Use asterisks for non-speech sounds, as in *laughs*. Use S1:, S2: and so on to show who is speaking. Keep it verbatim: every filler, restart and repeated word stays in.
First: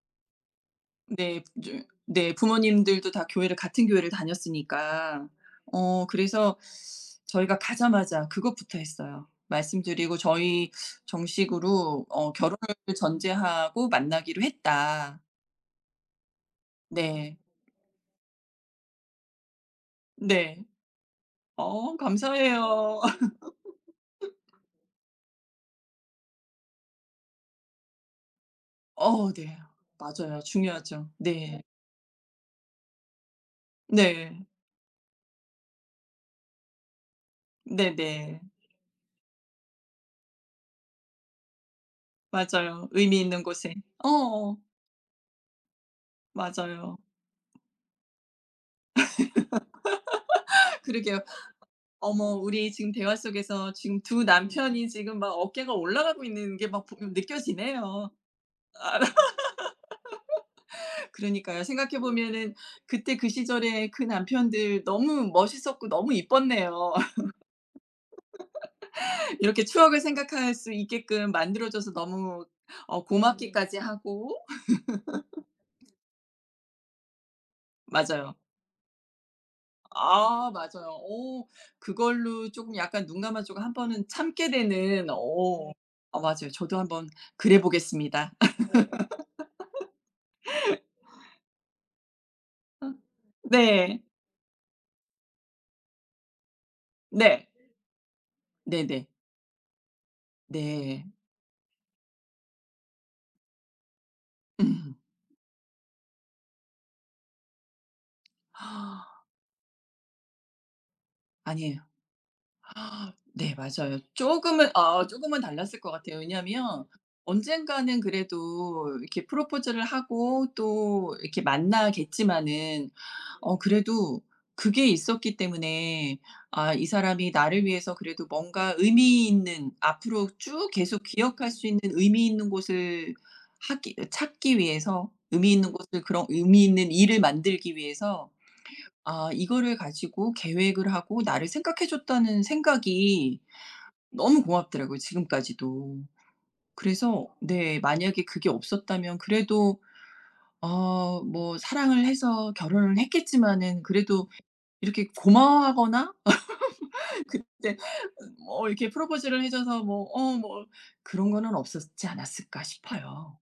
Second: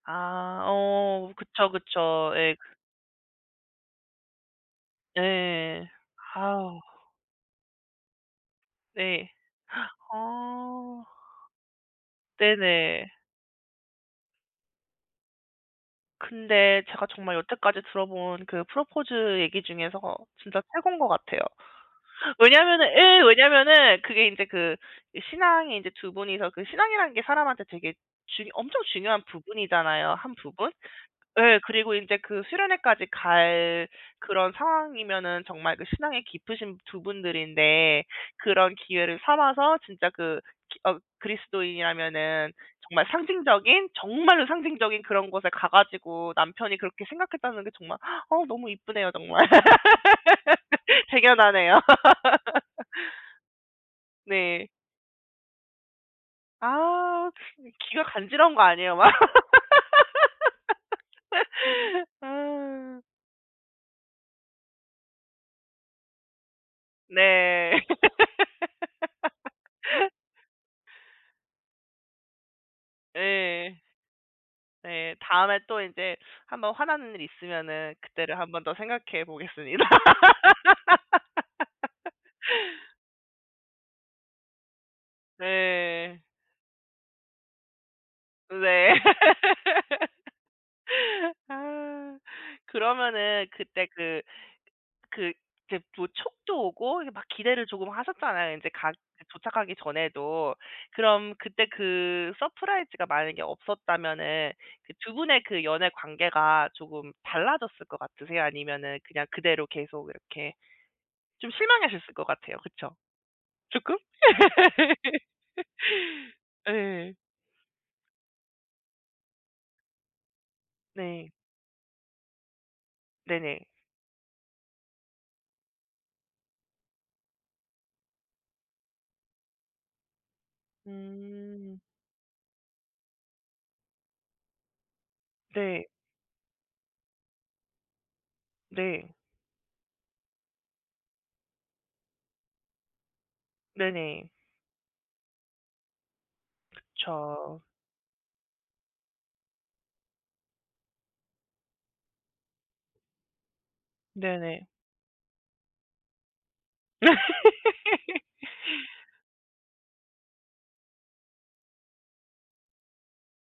S1: 아 어
S2: 네.
S1: 그쵸,
S2: 쫌
S1: 그쵸.
S2: 네
S1: 예.
S2: 부모님들도 다 교회를 같은 교회를
S1: 네
S2: 다녔으니까.
S1: 예예.
S2: 어 그래서
S1: 아우.
S2: 저희가 가자마자 그것부터 했어요.
S1: 네. *gasps*
S2: 말씀드리고 "저희
S1: 어.
S2: 정식으로 어 결혼을
S1: 네네.
S2: 전제하고 만나기로 했다."
S1: 근데 제가 정말
S2: 네.
S1: 여태까지 들어 본 그 프러포즈 얘기 중에서
S2: 네.
S1: 진짜 최곤 것 같아요.
S2: 어
S1: 왜냐하면은
S2: 감사해요.
S1: 예 왜냐하면은 그게 인제
S2: *laughs*
S1: 그 신앙이 인제 두 분이서 그 신앙이라는 게 사람한테 되게 중 엄청 중요한
S2: 어 네.
S1: 부분이잖아요 한
S2: 맞아요.
S1: 부분.
S2: 중요하죠.
S1: 예
S2: 네.
S1: 그리고 인제 그 수련회까지 갈
S2: 네.
S1: 그런 상황이면은 정말 그 신앙이 깊으신 두 분들인데
S2: 네네.
S1: 그런 기회를 삼아서 진짜 그 기 어 그리스도인이라면은
S2: 맞아요.
S1: 정말
S2: 의미 있는 곳에.
S1: 상징적인 정말로
S2: 어.
S1: 상징적인 그런 곳에 가 가지고 남편이
S2: 맞아요.
S1: 그렇게 생각했다는 게 정말 어우 너무 이쁘네요 정말. *laughs*
S2: *laughs* 그러게요.
S1: 대견하네요.
S2: 어머 우리
S1: *laughs*
S2: 지금 대화 속에서 지금 두
S1: 네.
S2: 남편이 지금 막 어깨가 올라가고 있는 게 막 부
S1: 아 이 귀가
S2: 느껴지네요.
S1: 간지러운 거 아니에요 막.
S2: *laughs* 그러니까요. 생각해
S1: *laughs*
S2: 보면은
S1: 아.
S2: 그때 그 시절에 그 남편들 너무 멋있었고 너무 이뻤네요.
S1: 네. *laughs*
S2: *laughs* 이렇게 추억을 생각할 수 있게끔 만들어줘서 너무 어 고맙기까지
S1: 예.
S2: 하고.
S1: 예. 다음에 또
S2: *laughs*
S1: 인제 한번 화나는 일 있으면은
S2: 맞아요.
S1: 그때를 한 번 더 생각해 보겠습니다.
S2: 아 맞아요. 오.
S1: *laughs*
S2: 그걸로 쪼금 약간 눈감아 주고 한 번은 참게 되는 오. 아
S1: 네.
S2: 맞아요. 저도 한번 그래 보겠습니다.
S1: 네.
S2: *laughs*
S1: *laughs* 아.
S2: 아.
S1: 그러면은 그때
S2: 네.
S1: 그 그 이케 부 촉도 오고 막
S2: 네.
S1: 기대를 조금 하셨잖아요 인제 가
S2: 네네.
S1: 도착하기 전에도.
S2: 네.
S1: 그럼 그때 그 서프라이즈가 만약에 없었다면은 그
S2: 으흠.
S1: 두 분의 그 연애 관계가 조금 달라졌을 것 같으세요? 아니면은
S2: *gasps*
S1: 그냥 그대로 계속 이렇게 좀
S2: 아니에요.
S1: 실망하셨을 것 같아요. 그쵸?
S2: *gasps* 네
S1: 조금?
S2: 맞아요. 쪼금은 아
S1: *laughs*
S2: 쪼금은 달랐을 것 같아요. 왜냐하면
S1: 예.
S2: 언젠가는 그래도 이렇게 프러포즈를 하고 또
S1: 네.
S2: 이렇게 만나겠지만은 어
S1: 네네.
S2: 그래도 그게 있었기 때문에 아 이 사람이 나를 위해서 그래도 뭔가 의미 있는 앞으로 쭉 계속 기억할 수
S1: 음.
S2: 있는 의미 있는 곳을 하기 찾기 위해서 의미 있는
S1: 네.
S2: 곳을 그런 의미 있는 일을 만들기 위해서
S1: 네.
S2: 아 이거를 가지고 계획을 하고 나를 생각해 줬다는 생각이
S1: 네네.
S2: 너무 고맙더라고요 지금까지도. 그래서
S1: 그쵸.
S2: 네. 만약에 그게 없었다면 그래도 어 뭐 사랑을 해서 결혼을 했겠지만은 그래도
S1: 네네.
S2: 이렇게 고마워하거나 *laughs* 그때
S1: *laughs*
S2: 어 이렇게 프러포즈를 해 줘서 뭐 어 뭐 그런 거는 없었지 않았을까 싶어요.